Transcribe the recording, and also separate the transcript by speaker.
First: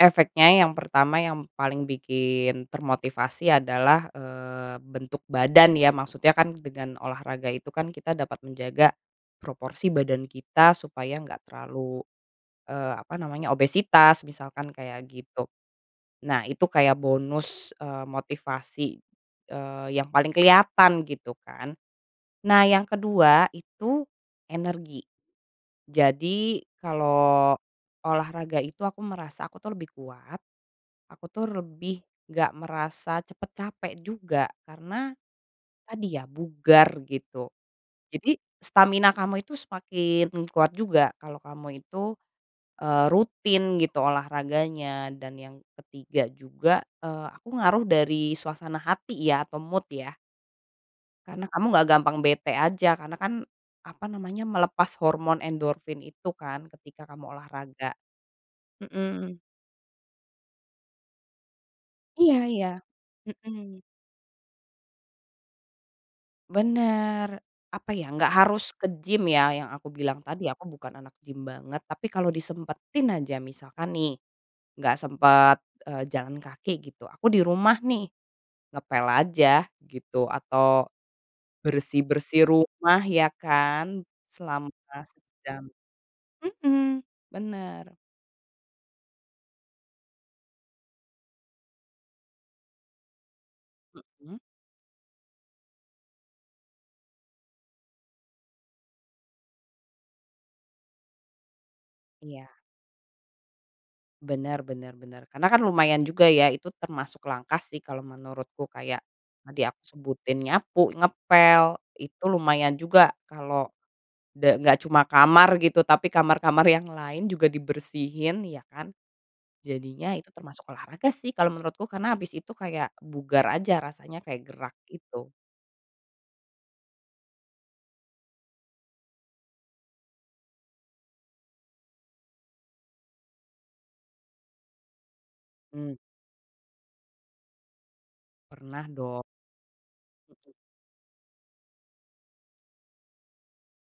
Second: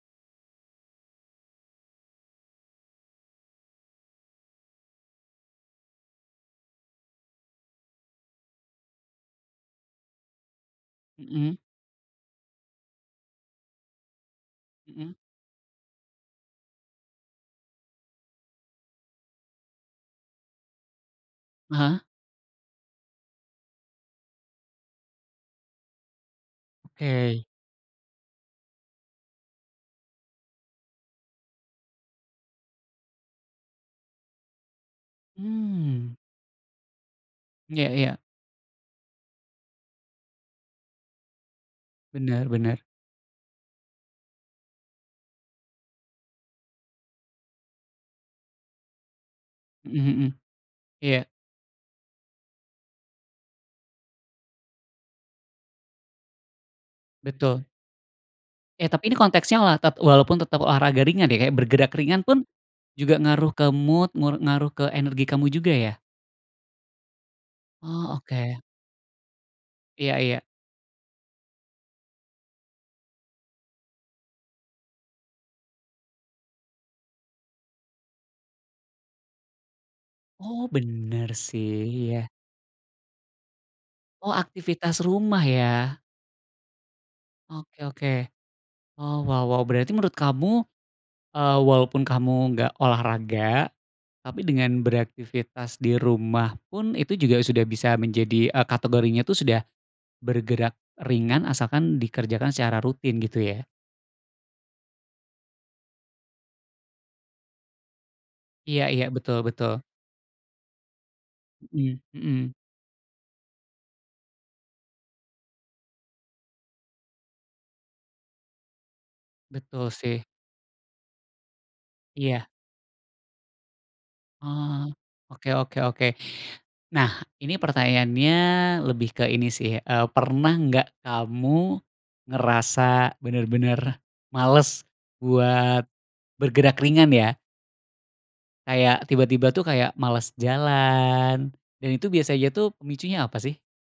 Speaker 1: Efeknya, yang pertama, yang paling bikin termotivasi adalah, eee, bentuk badan. Ya, maksudnya kan dengan olahraga itu kan kita dapat menjaga proporsi badan kita supaya enggak
Speaker 2: Mhm.
Speaker 1: terlalu, eee, apa namanya, obesitas, misalkan kayak
Speaker 2: Mhm.
Speaker 1: gitu. Nah, itu kayak bonus, eee, motivasi, eee, yang paling kelihatan gitu kan.
Speaker 2: Heeh.
Speaker 1: Nah, yang kedua itu energi. Jadi,
Speaker 2: Oke.
Speaker 1: kalau olahraga itu, aku merasa aku tuh lebih kuat, aku tuh lebih enggak merasa cepet capek juga, karena
Speaker 2: Mmm.
Speaker 1: tadi ya, bugar gitu.
Speaker 2: Ya ya.
Speaker 1: Jadi stamina kamu itu semakin kuat juga kalau kamu itu,
Speaker 2: Benar benar.
Speaker 1: eee, rutin gitu olahraganya. Dan yang ketiga juga, eee, aku ngaruh dari suasana hati, ya, atau mood,
Speaker 2: Mhm
Speaker 1: ya.
Speaker 2: mhm. Iya.
Speaker 1: Karena kamu enggak gampang bete aja karena kan apa namanya, melepas hormon endorfin itu kan ketika kamu
Speaker 2: Betul.
Speaker 1: olahraga.
Speaker 2: Ya, tapi ini
Speaker 1: Mhm.
Speaker 2: konteksnya olah tep walaupun tetap olahraga ringan, ya. Kayak bergerak ringan
Speaker 1: Iya
Speaker 2: pun
Speaker 1: iya.
Speaker 2: juga ngaruh ke
Speaker 1: Mhm.
Speaker 2: mood, ngu ngaruh ke energi kamu juga, ya?
Speaker 1: Benar. Apa ya,
Speaker 2: Oh
Speaker 1: enggak
Speaker 2: oke.
Speaker 1: harus ke gym, ya. Yang aku
Speaker 2: Iya
Speaker 1: bilang
Speaker 2: iya.
Speaker 1: tadi, aku bukan anak gym banget, tapi kalau disempetin aja, misalkan nih, enggak sempet, eee, jalan kaki gitu, aku di rumah nih, ngepel aja gitu
Speaker 2: Oh
Speaker 1: atau
Speaker 2: bener sih, iya.
Speaker 1: bersih-bersih rumah, ya kan,
Speaker 2: Oh
Speaker 1: selama
Speaker 2: aktivitas rumah
Speaker 1: sejam
Speaker 2: ya.
Speaker 1: mhm,
Speaker 2: Oke
Speaker 1: bener.
Speaker 2: oke. Oh wow wow, berarti menurut kamu, eee, walaupun kamu enggak olahraga
Speaker 1: Mhm.
Speaker 2: tapi dengan beraktivitas di rumah pun itu juga sudah bisa menjadi, eee, kategorinya itu sudah bergerak ringan asalkan
Speaker 1: Iya.
Speaker 2: dikerjakan secara rutin gitu ya.
Speaker 1: Benar benar benar, karena kan lumayan juga, ya. Itu termasuk langkah, sih, kalau menurutku.
Speaker 2: Iya iya.
Speaker 1: Kayak
Speaker 2: Betul
Speaker 1: tadi
Speaker 2: betul.
Speaker 1: aku sebutin, nyapu, ngepel,
Speaker 2: Mhm,
Speaker 1: itu
Speaker 2: mhm.
Speaker 1: lumayan juga kalau da enggak cuma kamar gitu, tapi kamar-kamar yang lain juga dibersihin, ya kan.
Speaker 2: Betul
Speaker 1: Jadinya
Speaker 2: sih.
Speaker 1: itu termasuk olahraga, sih, kalau menurutku, karena habis
Speaker 2: Iya.
Speaker 1: itu kayak bugar aja rasanya, kayak gerak
Speaker 2: Oh.
Speaker 1: gitu.
Speaker 2: Oke oke oke. Nah ini pertanyaannya lebih ke ini sih, eee, pernah enggak kamu ngerasa benar-benar males buat
Speaker 1: Mhm.
Speaker 2: bergerak ringan ya?
Speaker 1: Pernah
Speaker 2: Kayak
Speaker 1: dok.
Speaker 2: tiba-tiba tuh kayak males jalan, dan itu biasanya tuh pemicunya apa sih?